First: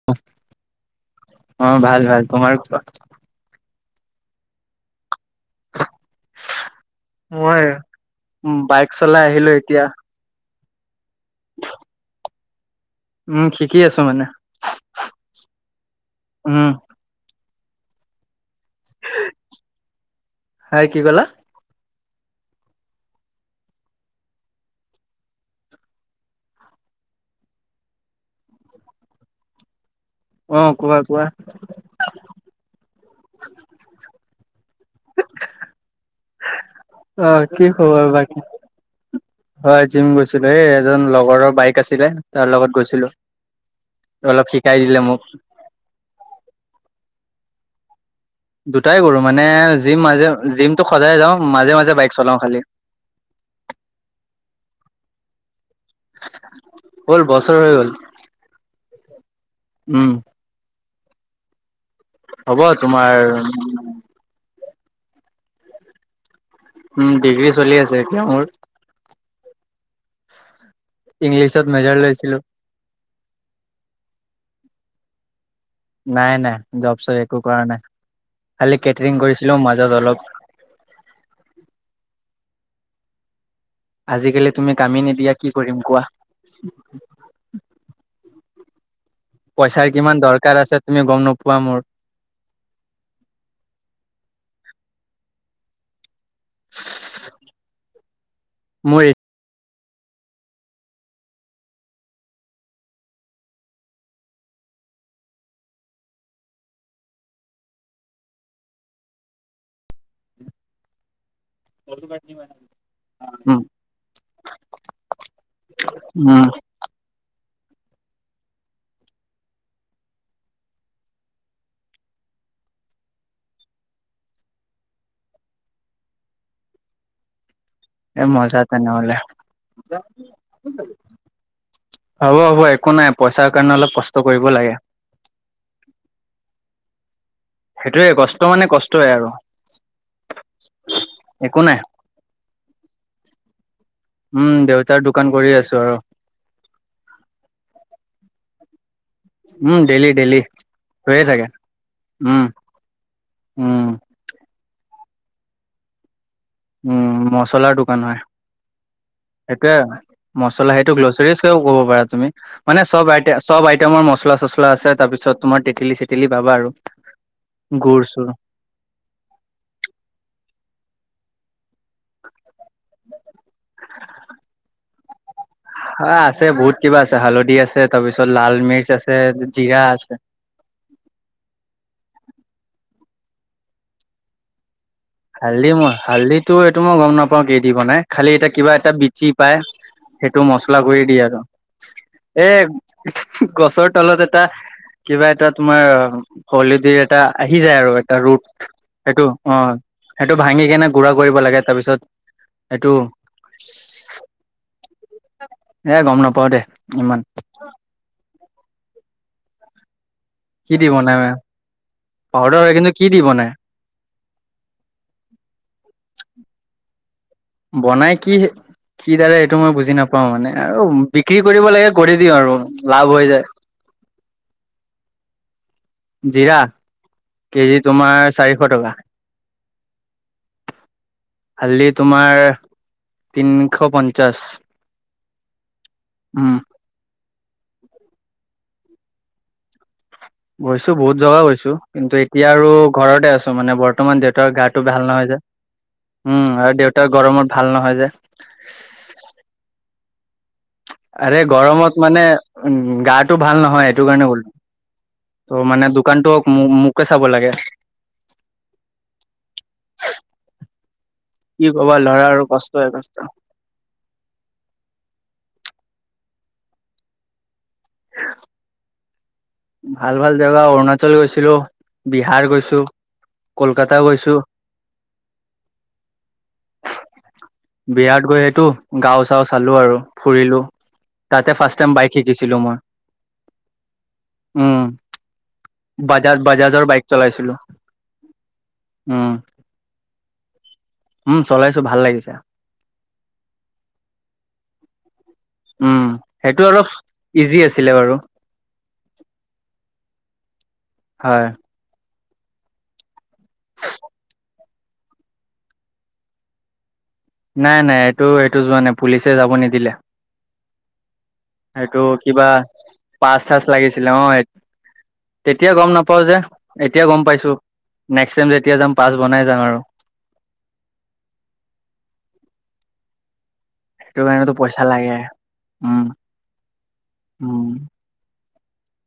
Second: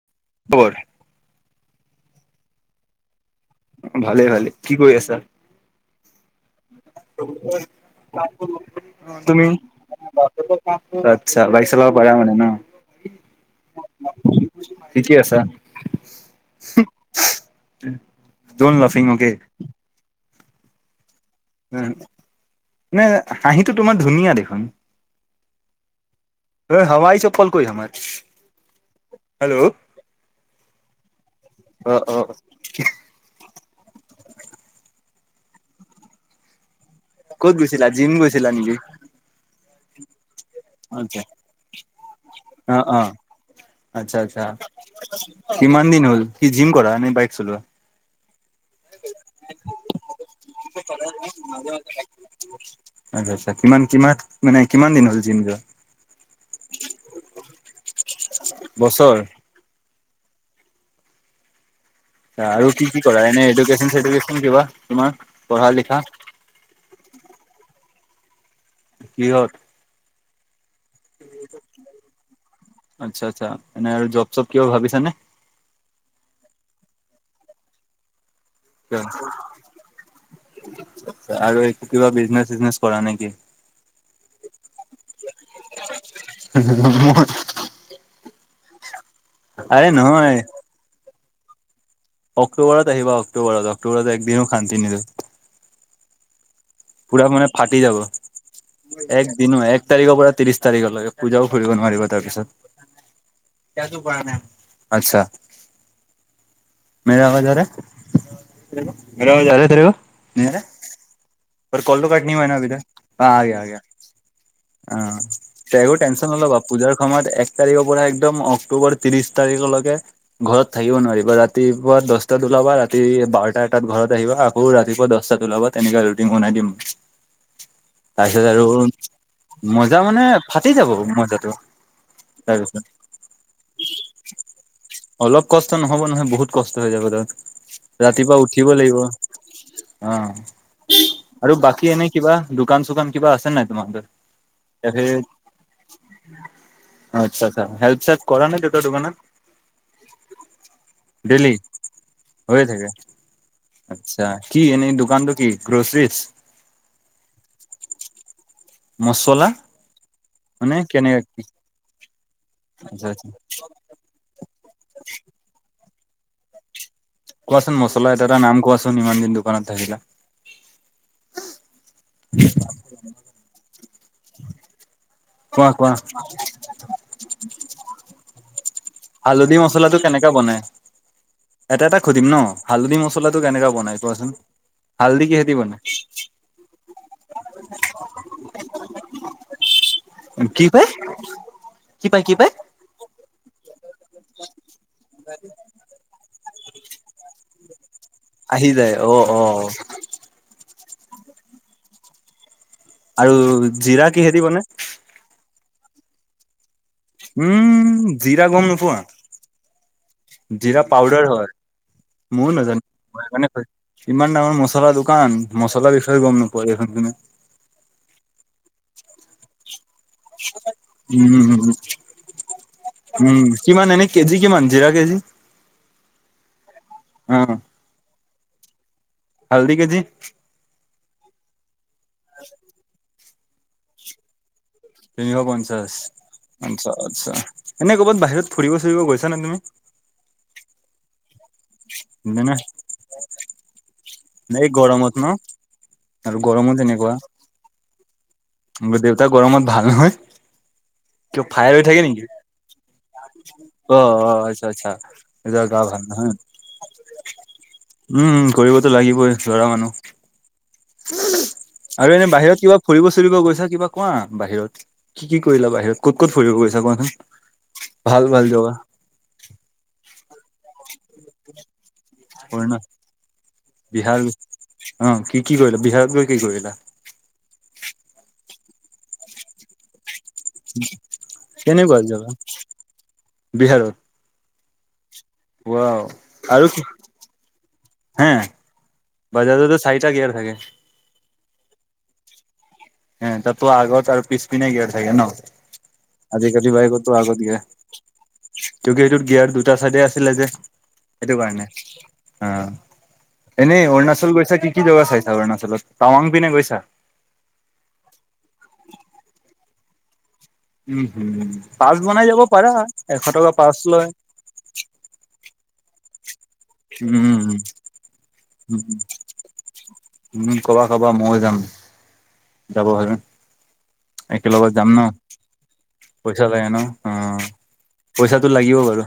[unintelligible] [unintelligible] অ', ভাল ভাল তোমাৰ কোৱা? ভালে ভালে কি কৰি আছা? মই উম বাইক চলাই [unintelligible] তুমি আহিলো এতিয়া আচ্ছা, বাইক চলাব পাৰা মানে ন'? উম, শিকি আছো মানে ঠিকে উম। দন লাফিং অকে। হাই কি ক'লা? নে হাঁহিটো তোমাৰ ধুনীয়া দেখোন। [unintelligible] হেল্ল'? অ', কোৱা কোৱা। অ', অ'। [inaudible] ক'ত অ', কি গৈছিলা খবৰ জিম বাকী? গৈছিলা নেকি হয়, জিম গৈছিলোঁ এই এজন আচ্ছা লগৰৰ বাইক আছিলে তাৰ অ লগত অ গৈছিলোঁ। আচ্ছা আচ্ছা অলপ শিকাই দিলে মোক। কিমান দিন হ'ল কি জিম কৰা নে বাইক চলোৱা? দুটাই কৰোঁ মানে জিম মাজে জিমটো সজাই যাওঁ মাজে মাজে বাইক চলাও খালি। আচ্ছা আচ্ছা, কিমান কিমান মানে কিমান দিন হ'ল জিম যোৱা? হ'ল বছৰ হৈ গ'ল, বছৰ উম। হ'ব আৰু কি কি তোমাৰ কৰা এনে এডুকেছন চেদুকেচন কিবা তুমাৰ পঢ়া লিখা? উম, ডিগ্ৰী চলি আছে এতিয়া মোৰ। কিহত? ইংলিছত মেজৰ লৈছিলো আচ্ছা আচ্ছা এনে আৰু জব-চব কিবা ভাবিছা নে? নাই নাই জব-চব একো কৰা নাই খালি কেটৰিং কৰিছিলো মাজত অলপ। আৰু একো কিবা বিজনেচ-চিজনেচ কৰা নেকি? আজিকালি তুমি, কামে নিদিয়া কি কৰিম কোৱা? [unintelligible] আৰে পইচাৰ কিমান নহয় দৰকাৰ আছে তুমি গম নোপোৱা মোৰ। অক্টোবৰত আহিবা অক্টোবৰত অক্টোবৰত একদিনো শান্তি নিদিওঁ পুৰা মানে ফাটি যাব মোৰ একদিনো এক এক তাৰিখৰ পৰা ত্ৰিশ তাৰিখলৈকে পূজাও ফুৰিব নোৱাৰিবা তাৰপিছত। ইয়াতো কৰা নাই, আচ্ছা। মেৰা আৱাজ আ ৰাহা হে মেৰা আৱজ আ ৰাহা তেৰে ক? বাট কলটো কাট নহি হোৱা হে না অভি তাক হা আ উম গয়া আ গয়া। অ এইবোৰ টেনশ্যন উম নল'বা পূজাৰ সময়ত এক এক তাৰিখৰ পৰা একদম অক্টোবৰ ত্ৰিশ তাৰিখলৈকে ঘৰত থাকিব নোৱাৰিবা ৰাতিপুৱা দহটা ওলাব বা আৰু ৰাতি বাৰটা এটাত ঘৰত আহিবা। আকৌ ৰাতিপুৱা দহটাত ওলাবা তেনেকৈ ৰুটিং বনাই দিম। এ তাৰপিছত মজা আৰু তেনেহলে মজ্জা মানে ফাটি যাব মজ্জাটো। হ'ব হ'ব একো নাই পইচাৰ কাৰণে অলপ কষ্ট কৰিব লাগে অলপ কষ্ট নহ'ব নহয় বহুত কষ্ট হৈ যাব তাত সেইটোয়ে কষ্ট ৰাতিপুৱা মানে উঠিব লাগিব কষ্টই অ' আৰু আৰু একো নাই বাকী এনেই কিবা দোকান চোকান কিবা আছে নাই তোমাৰ উম দেউতাৰ তাতেই দোকান কৰি আছো আৰু [inaudible] আচ্ছা আচ্ছা হেল্প চেলপ কৰা নাই দেউতাৰ দোকানত উম ডেইলি ডেইলি হৈয়ে থাকে ডেইলি উম হৈয়ে থাকে উম আচ্ছা কি এনেই দোকানটো কি গ্ৰচৰিজ উম মচলাৰ দোকান হয়। মচলা। মানে মচলা সেইটো কেনে গ্ৰ'চাৰীৰ হিচাপে কব পাৰা তুমি মানে আচ্ছা আচ্ছা চব আইটেমৰ মচলা চচলা আছে তাৰ পিছত তোমাৰ তেঁতেলী-চেটেলী পাবা আৰু কোৱাচোন গুৰ মছলাৰ এটা চুৰ এটা নাম কোৱাচোন ইমান দিন দোকানত থাকিলা [inaudible] কোৱা কোৱা হয় আছে বহুত কিবা আছে হালধি আছে তাৰ পিছত লাল মিৰ্চ আছে হালধি জিৰা মছলাটো আছে। কেনেকে বনাই? এটা এটা সুধিম ন হালধি মছলাটো কেনেকা বনাই কোৱাচোন কিহেদি হালধি বনাই মই হালধি এইটো মই গম নাপাওঁ কি দি বনাই খালি এতিয়া কিবা এটা বিচি পায় সেইটো কি মছলা পাই গুড়ি দিয়ে আৰু কি পায়, কি এ পায়? গছৰ তলত এটা কিবা এটা তোমাৰ হলিডেৰ এটা আহি যায় আৰু এটা ৰুট আহি যায় অ সেইটো অ' সেইটো ভাঙি কেনে গুড়া কৰিব লাগে তাৰপিছত সেইটো আৰু জিৰা কিহে দি বনাই এ গম নাপাও, দে ইমান উম, জিৰা গম নোপোৱা? কি জিৰা দি বনাই পাউডাৰ হয় মইও পাউদাৰ হয় নাজানো কিন্তু কি দি বনাই সেইকাৰণে কৈছো ইমান ডাঙৰ মছলা দোকান মছলা বিষয় গম নোপোৱা তুমি বনাই কি? কি দৰে সেইটো মই বুজি নাপাও মানে আৰু বিক্ৰী উম কৰিব লাগে কৰি দিও আৰু লাভ হৈ উম যায়। কিমান এনে কেজি কিমান জীৰা কেজি? জীৰা, অ কেজি তোমাৰ চাৰিশ টকা। হালধি কেজি? হালধি তোমাৰ তিনিশ পঞ্চাশ। তিনিশ পঞ্চাশ, উম আচ্ছা আচ্ছা। এনে কৰ'বাত বাহিৰত ফুৰিব চুৰিব গৈছা নে তুমি? গৈছো বহুত জাগা গৈছো কিন্তু নে এতিয়া নাই? আৰু ঘৰতে আছো মানে ব ৰ্তমান দেউতাৰ এই গাটো ভাল গৰমত ন নহয় যে, উম গৰমো আৰু দেউতাৰ তেনেকুৱা গৰমত ভাল নহয় যে। দেউতা গৰমত ভাল নহয়? আৰে কিয় ফায়াৰ হৈ থাকে গৰমত নেকি মানে উম গাটো ভাল নহয়, অ সেইটো কাৰণে অ কলো। আচ্ছা আচ্ছা দেউতাৰ ত' গা মানে ভাল নহয় দোকানটো মোকে চাব লাগে। উম কৰিবতো লাগিবই ল'ৰা মানু্হ। কি কবা আৰু ল'ৰা এনে বাহিৰত কিবা কষ্টই ফুৰিব কষ্ট চুৰিব গৈছা কিবা কোৱা বাহিৰত কি কি কৰিলা বাহিৰত ক'ত ক'ত ফুৰিব গৈছা কোৱাচোন ভাল ভাল জাগা? ভাল ভাল জাগা অৰুণাচল গৈছিলো, বিহাৰ অৰুণা গৈছো। কলকাতা বিহাৰ গৈছো অ', কি কি কৰিলা বিহাৰত গৈ কি কৰিলা? বিহাৰত গৈ এইটো গাঁও চাও চালো আৰু। ফুৰিলো তাতে ফাৰ্ষ্ট টাইম কেনেকুৱা বাইক জেগা শিকিছিলো মই, বিহাৰত উম। ৱাও বাজাজ আৰু কি বাজাজৰ বাইক চলাইছিলো, হে উম। বাজাজতো চাৰিটা গিয়াৰ থাকে? উম চলাইছো ভাল লাগিছে। তাতটো আগত আৰু পিছ পিনে গিয়াৰ থাকে ন? উম, আজি সেইটো কালি অলপ বাইকতো আগত ইজি আছিলে বাৰু গিয়াৰ। কিটোত গিয়াৰ দুটা চাইডে আছিলে যে সেইটো হয়। কাৰণে, আঁ। এনে অৰুণাচল গৈছা কি কি জাগা চাইছা অৰুণাচলত? টাৱং পিনে গৈছা? নাই নাই এইটো এইটো যোৱা নাই পুলিচে যাব নিদিলে। উম হুম পাছ সেইটো বনাই যাব কিবা পাৰা এশ পাচ টকা চাচ পাছ লয় লাগিছিলে, অঁ। তেতিয়া গম নাপাওঁ যে এতিয়া গম উম পাইছোঁ, নেক্সট টাইম যেতিয়া যাম পাচ বনাই যাম আৰু। উম কবা কবা মইয়ো যাম। যাব হ'লে সেইটো কাৰণেতো একেলগত পইচা যাম ন, লাগে। উম, পইচা লাগে ন অ' উম, পইচাটো লাগিব বাৰু।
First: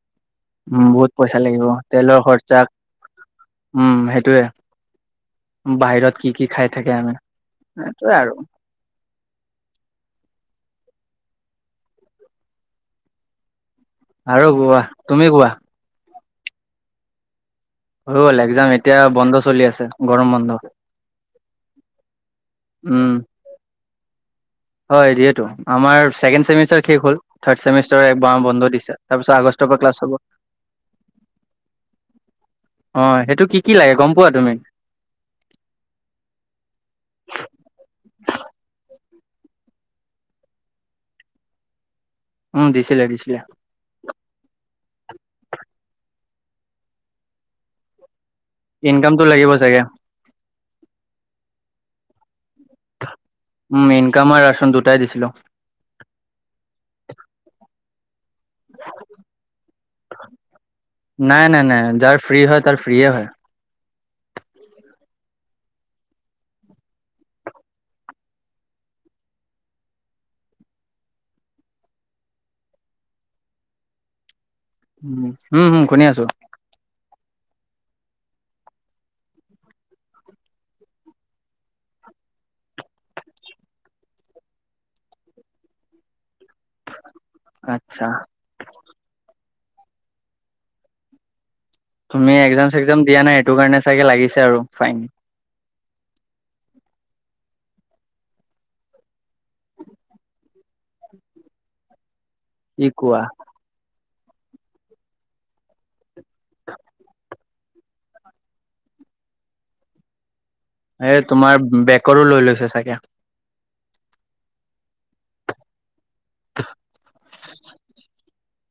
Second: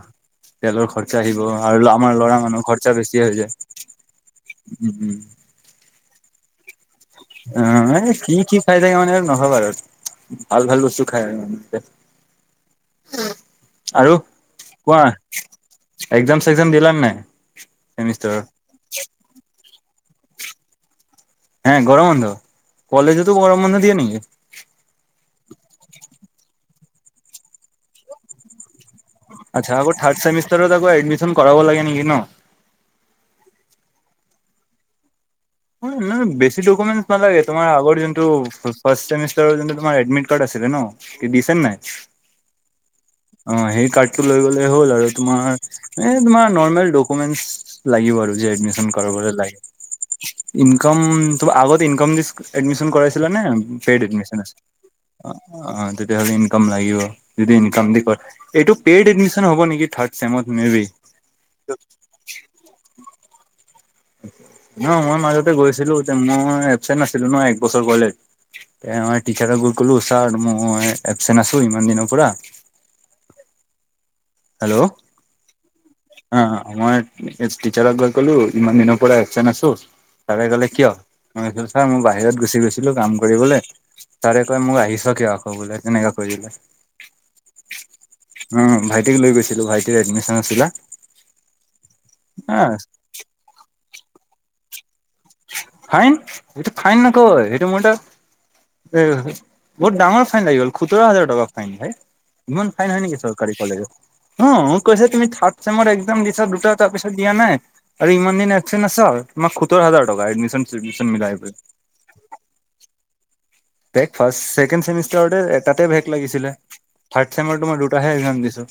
উম, তেলৰ বহুত খৰচা আহিব পইচা লাগিব আৰু আমাৰ তেলৰ ল'ৰা মানুহ খৰচা বেছি হৈ যায়। উম, সেইটোয়ে উম উম। বাহিৰত কি কি খাই থাকে আমি অ', এই সেইটোয়ে কি আৰু। কি খাই থাকে মানে নহয় বাৰু, ভাল ভাল বস্তু খায় আৰু। উম, আৰু কোৱা? এক্সাম চেগজাম দিলা নে নাই? হৈ গ'ল চেমিষ্টাৰৰ এক্সাম, এতিয়া বন্ধ চলি আছে গৰম বন্ধ। হে গৰম বন্ধ, উম কলেজতো গৰম বন্ধ দিয়ে নেকি? হয় দিয়েটো আমাৰ ছেকেণ্ড চেমিষ্টাৰ শেষ হ'ল, থাৰ্ড চেমিষ্টাৰ একমাহ বন্ধ দিছে। তাৰপিছত আগষ্টৰ আচ্ছা। পৰা আকৌ ক্লাছ হ'ব থাৰ্ড ছেমিষ্টাৰত এডমিচন কৰাব লাগে নেকি ন? অঁ এইটো কি কি লাগে গম পোৱা তুমি? না বেছি ডকুমেন্ট নালাগে তোমাৰ আগৰ যোনটোৰ ফাষ্ট ছেমিষ্টাৰৰ যোনটো তোমাৰ এডমিট কাৰ্ড আছিলে ন দিছে নে নাই? উম দিছিলে দিছিলে অঁ, সেই কাৰ্ড টো লৈ গ'লে হ'ল, আৰু তোমাৰ এ তোমাৰ নৰ্মেল ডকুমেন্ট লাগিব আৰু। এডমিছন ইনকামটো কৰাবোলে নাই? লাগিব চাগে ইনকামটো আগত ইনকামটোৰে এডমিছন কৰাই ছিলানে উম ফ্ৰিট ইনকাম এডমিছন আৰু হৈছে ৰাচন দুটাই দিছিলো অ? অ তেতিয়াহ'লে ইনকাম লাগিব, যদি ইনকাম দি কৰে। এইটো পেইড এডমিশন হব নেকি থাৰ্ড চেমত মে বি? নাই নাই নাই যাৰ ফ্ৰী হয় তাৰ ফ্ৰীয়ে হয়। ন মই মাজতে গৈছিলো, তে মই এবচেণ্ট নাছিলো ন এক বছৰ গলে। তে মই টিচাৰক গৈ ক'লো, ছাৰ মই এবচেণ্ট আছো ইমান দিনৰ পৰা হেল্ল'? উম হুম হুম, শুনি আছো অ মই হেড টীচ্ছাৰক গৈ কলো ইমান দিনৰ পৰা এবচেন আছো ছাৰে কলে কিয়? মই কলো ছাৰ মই বাহিৰত গুচি গৈছিলো কাম কৰিবলৈ। ছাৰে কয় মোক আহিছ কিয় আকৌ বোলে তেনেকে কৈ দিলে। আচ্ছা। উম ভাইটিক লৈ গৈছিলো, ভাইটিৰ এডমিচন আছিলে। তুমি হা একজাম- চেকজাম দিয়া নাই সেইটো কাৰণে চাগে লাগিছে আৰু ফাইন। ফাইন এইটো ফাইন নকয় এইটো মোৰ এটা এ বহুত ডাঙৰ ফাইন লাগি গ'ল সোতৰ হাজাৰ টকা ফাইন ভাই, ইমান কি ফাইন হয় নেকি কোৱা চৰকাৰী? কলে, অ মোক কৈছে তুমি থাৰ্ড চেমত এক্সাম দিছা দুটা তাৰপিছত দিয়া নাই। আৰু ইমান দিন এবচেন আচ, তোমাৰ সোতৰ হাজাৰ টকা এডমিশ্যন এই তোমাৰ বেকৰো লৈ লৈছে চাগে? বেক, ফাষ্ট ছেকেণ্ড চেমিষ্টাৰতে তাতে বেক লাগিছিলে, থাৰ্ড চেমৰ তোমাৰ দুটাহে এক্সাম দিছোঁ।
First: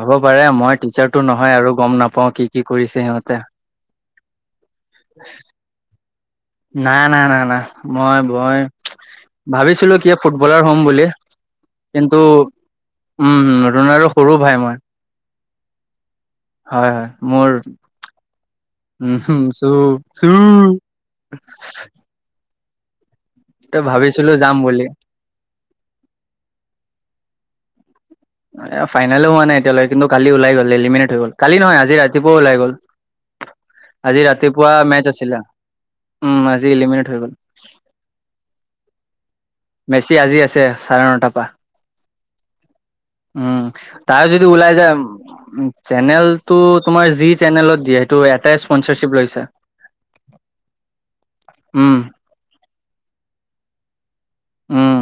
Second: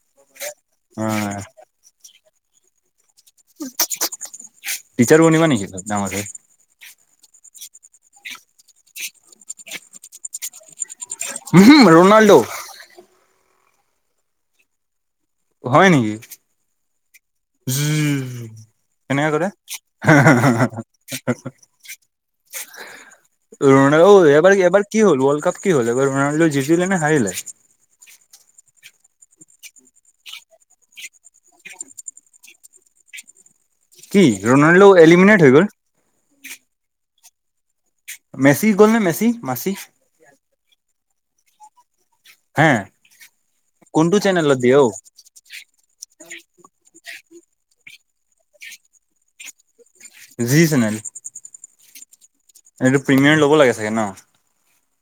হ'ব পাৰে, মই টিচাৰটো নহয় আৰু গম নাপাও কি কি কৰিছে সিহঁতে? টিচ্ছাৰ বনিবা নেকি তই ডাঙৰ হৈ? নাই নাই নাই নাই, মই মই ভাবিছিলো কি ফুটবলাৰ হ'ম বুলি। উমহু কিন্তু ৰনাল্ডো উম ৰণাল্ডৰ সৰু ভাই মই। হয় নেকি? হয় হয়, মোৰ জু উম এনেকে হু কৰে চু চু। ত ৰণাল্ড অ ভাবিছিলো এবাৰ যাম এবাৰ বুলি কি হল ৱৰ্ল্ড কাপ কি হল, এবাৰ ৰনাল্ডো জিতিলে নে হাৰিলে? এ ফাইনেল হোৱা নাই এতিয়ালৈ কিন্তু কালি ওলাই গ'ল এলিমিনেট হৈ গ'ল, কালি নহয় আজি ৰাতিপুৱা ওলাই গ'ল। আজি কি ৰাতিপুৱা ৰনাল্ডো মেচ আছিলে, এলিমিনেট হৈ গ'ল উম আজি এলিমিনেট হৈ গ'ল। মেছি গ'ল নে মেছি মাচি? মেছি আজি আছে, চাৰে নটাৰ পৰা। হে উম কোনটো তাৰ যদি চেনেলত দিয়ে ওলাই অ যায়, উম চেনেলটো তোমাৰ যি চেনেলত দিয়ে সেইটো এটাই স্পনচাৰশ্বিপ লৈছে। যি চেনেল। উম। সেইটো প্ৰিমিয়াম ল'ব লাগে চাগে ন? উম,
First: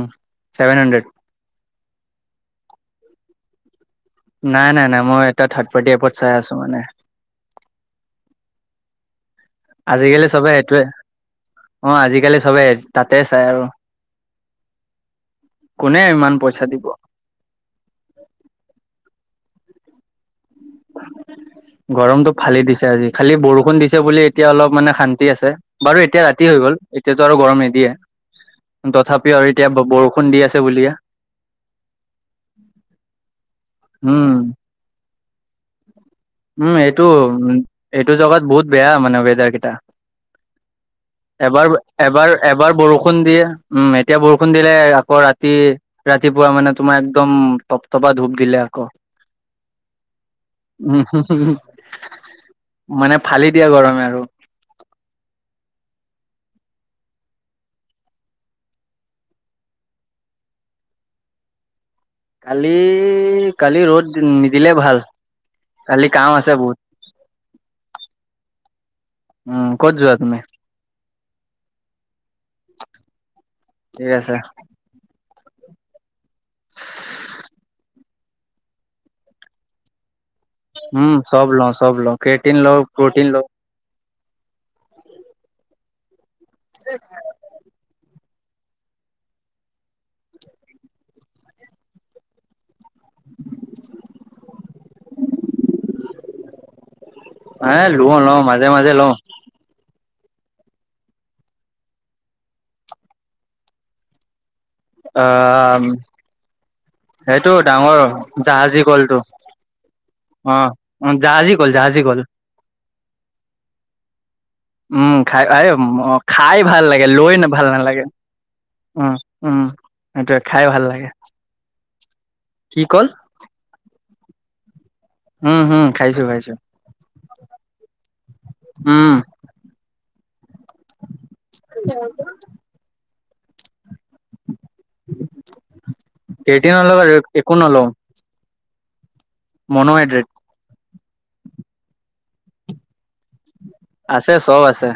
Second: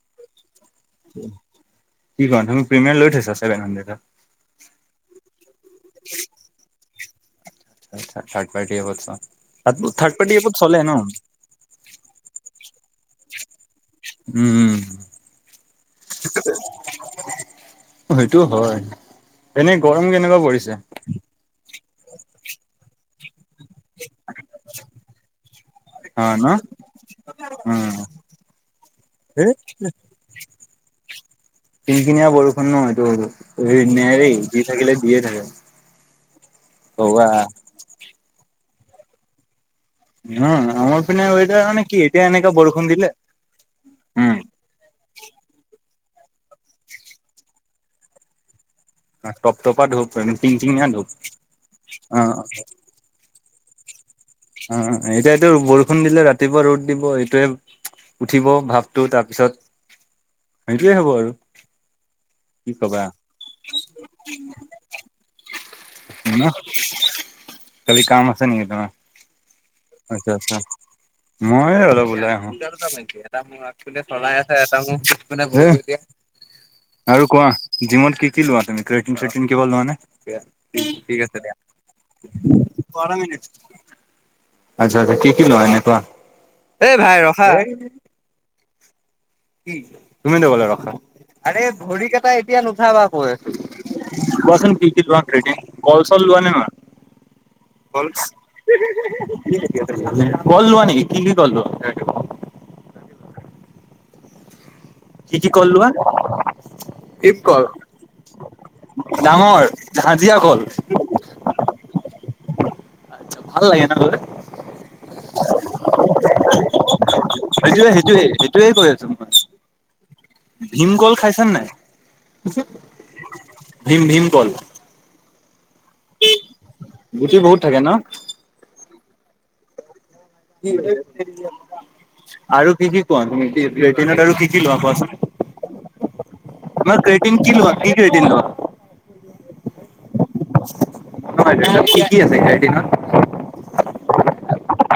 চেভেন হাণ্ড্ৰেড। কি কোৱা তুমি প্ৰিমিয়াম লৈ থৈছা ছেভেন হাণ্ড্ৰেডৰ? নাই নাই নাই, মই এটা থাৰ্ড পাৰ্টি এপত চাই আছো মানে। অ' থাৰ্ড থাৰ্ড পাৰ্টি এপট চাওঁ, থাৰ্ড থাৰ্ড আজিকালি পাৰ্টি চবে এপত এইটোৱে চলে ন? অ' আজিকালি চবেই তাতে চাই আৰু। উম কোনে ইমান পইচা দিব? সেইটো হয়। এনেই গৰম কেনেকুৱা পৰিছে? গৰমটো ফালি দিছে আজি, খালি বৰষুণ দিছে বুলি এতিয়া অলপ মানে শান্তি আছে। বাৰু, এতিয়া অ ন ৰাতি হৈ গ'ল, এতিয়াতো আৰু গৰম নিদিয়ে। উম তথাপি এ আৰু এতিয়া ব-বৰষুণ দি আছে বুলিয়ে। কিনকিনিয়া বৰষুণ ন, এইটো উম নেৰেই, দি থাকিলে দিয়ে থাকে। উম এইটো, ভগৱান উ এইটো জগাত বহুত বেয়া মানে ৱেডাৰ কেইটা। উম, আমাৰ পিনে ৱেডাৰ এবাৰ মানে কি এতিয়া এবাৰ এনেকা এবাৰ দিলে বৰষুণ দিয়ে। উম, এতিয়া বৰষুণ দিয়ে। আকৌ ৰাতি-ৰাতিপুৱা মানে তোমাৰ একদম টপটপা ধূপ দিলে আকৌ। টপটপা ধূপ, টিংটিঙীয়া ধুপ, উম অ'। মানে, ফালি দিয়ে গৰমে আৰু। অ', এতিয়াটো বৰষুণ দিলে ৰাতিপুৱা ৰ'দ দিব। এইটোয়ে উঠিব ভাপটো, তাৰপিছত সেইটোৱেই হ'ব আৰু। কি কালি কবা কালি ৰ'দ নিদিলে ভাল, কালি কাম ন? আছে বহুত। কালি কাম আছে নেকি তোমাৰ? উম। ক'ত যোৱা আচ্ছা, তুমি আচ্ছা। মই অলপ ওলাই আহো, ঠিক আছে [unintelligible] [unintelligible] আৰু কোৱা, জিমত কি কি লোৱা তুমি? ক্ৰিয়েটিন-চ্ৰিয়েটিন কিবা লোৱা নে? উম ঠিক আছে চব দিয়া, লওঁ চব লওঁ ক্ৰেটিন লওঁ বাৰ প্ৰটিন লওঁ মিনিট আচ্ছা আচ্ছা, কি কি লোৱা এনে কোৱা? এ ভাই, ৰখা। কি? তুমিতো ক'লা ৰখা। আৰে ভৰি কেটাই এটিয়া নুঠাবা কৈ আছোঁ, কোৱাচোন কি কি লোৱা ক্ৰিয়েটিন? কল-চল লোৱা নে নোলোৱা? এ কল। লওঁ লওঁ মাজে মাজে লওঁ [unintelligible] কল লোৱা নেকি, কি কি কল লোৱা? অ কি কি ক'ল লোৱা? সেইটো ডাঙৰ জাহাজী কলটো, ডাঙৰ হাজিয়া অ'! কল অ', জাহাজী কল, জাহাজী কল। ভাল লাগে ন লৈ? উম খাই [unintelligible] খাই ভাল লাগে, লৈ ভাল সেইটোয়ে নালাগে-উম উম। সেইটোৱে খাই ভাল লাগে ভীমকল খাইছানে নাই? কি কল? ভীম-ভীমকল। উম হুম, খাইছোঁ খাইছোঁ। গুটি বহুত থাকে ন? উম। আৰু কি কি খোৱা তুমি? ক্ৰিয়েটিনত আৰু কি কি লোৱা কোৱাচোন? ক্ৰেটিনৰ লগত তোমাৰ ক্ৰেটিন একো কি লোৱা? কি ক্ৰেটিন লোৱা? মনোহাইড্ৰেট। [unintelligible] কি কি আছে ক্ৰেটিনত? আছে, চব আছে।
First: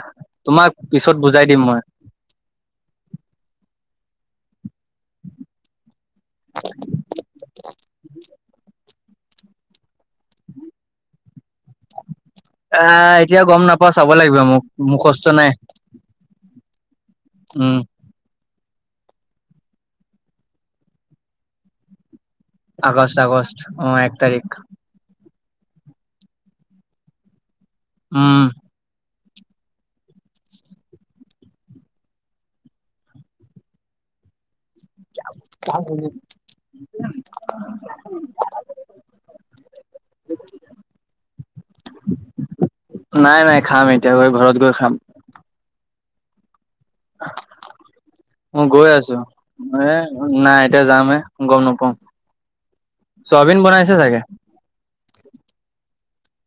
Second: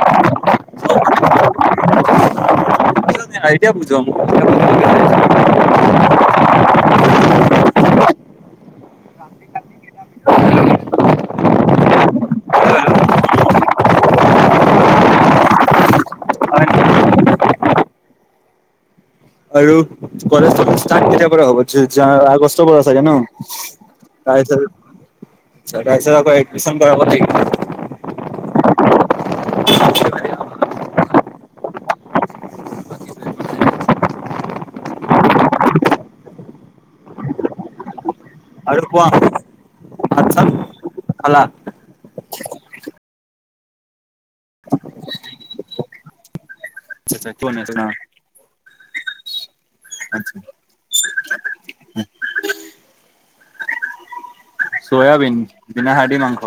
তোমাক পিছত বুজাই দিম মই। [unintelligible] [inaudible] উম। আহ, এতিয়া গম নাপাওঁ। চাব লাগিব, মোক মুখস্থ নাই। উম। আৰু কলেজ চলেজ ষ্টাৰ্ট কেতিয়াৰ পৰা হ'ব, জা আগষ্ট [unintelligible] চাগে ন আগষ্ট আগষ্ট অ এক তাৰিখ [unintelligible] আকৌ এডমিশ্যন কৰা হব উম [unintelligible] [unintelligible] আৰু কোৱা ভাত ছাত খালা নাই নাই খাম এতিয়া গৈ ঘৰত গৈ খাম [unintelligible] মই গৈ আছো এ নাই এতিয়া যামে গম নাপাও চয়াবিন বনাইছে চাগে চয়াবিন বিনা হাডী মাংস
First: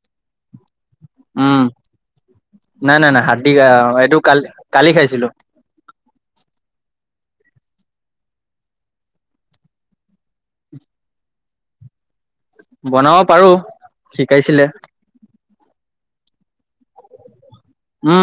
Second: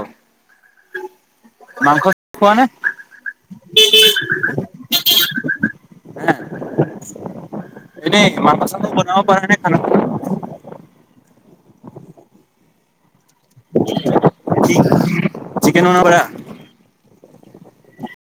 উম মাংস খোৱা নে নাই নাই নাই হাতদি গা এইটো কালি কালি খাইছিলো হে এনেই [unintelligible] বনাব পৰা নে খানা বনাব পাৰো শিকাইছিলে চিকেন ননা পৰা উম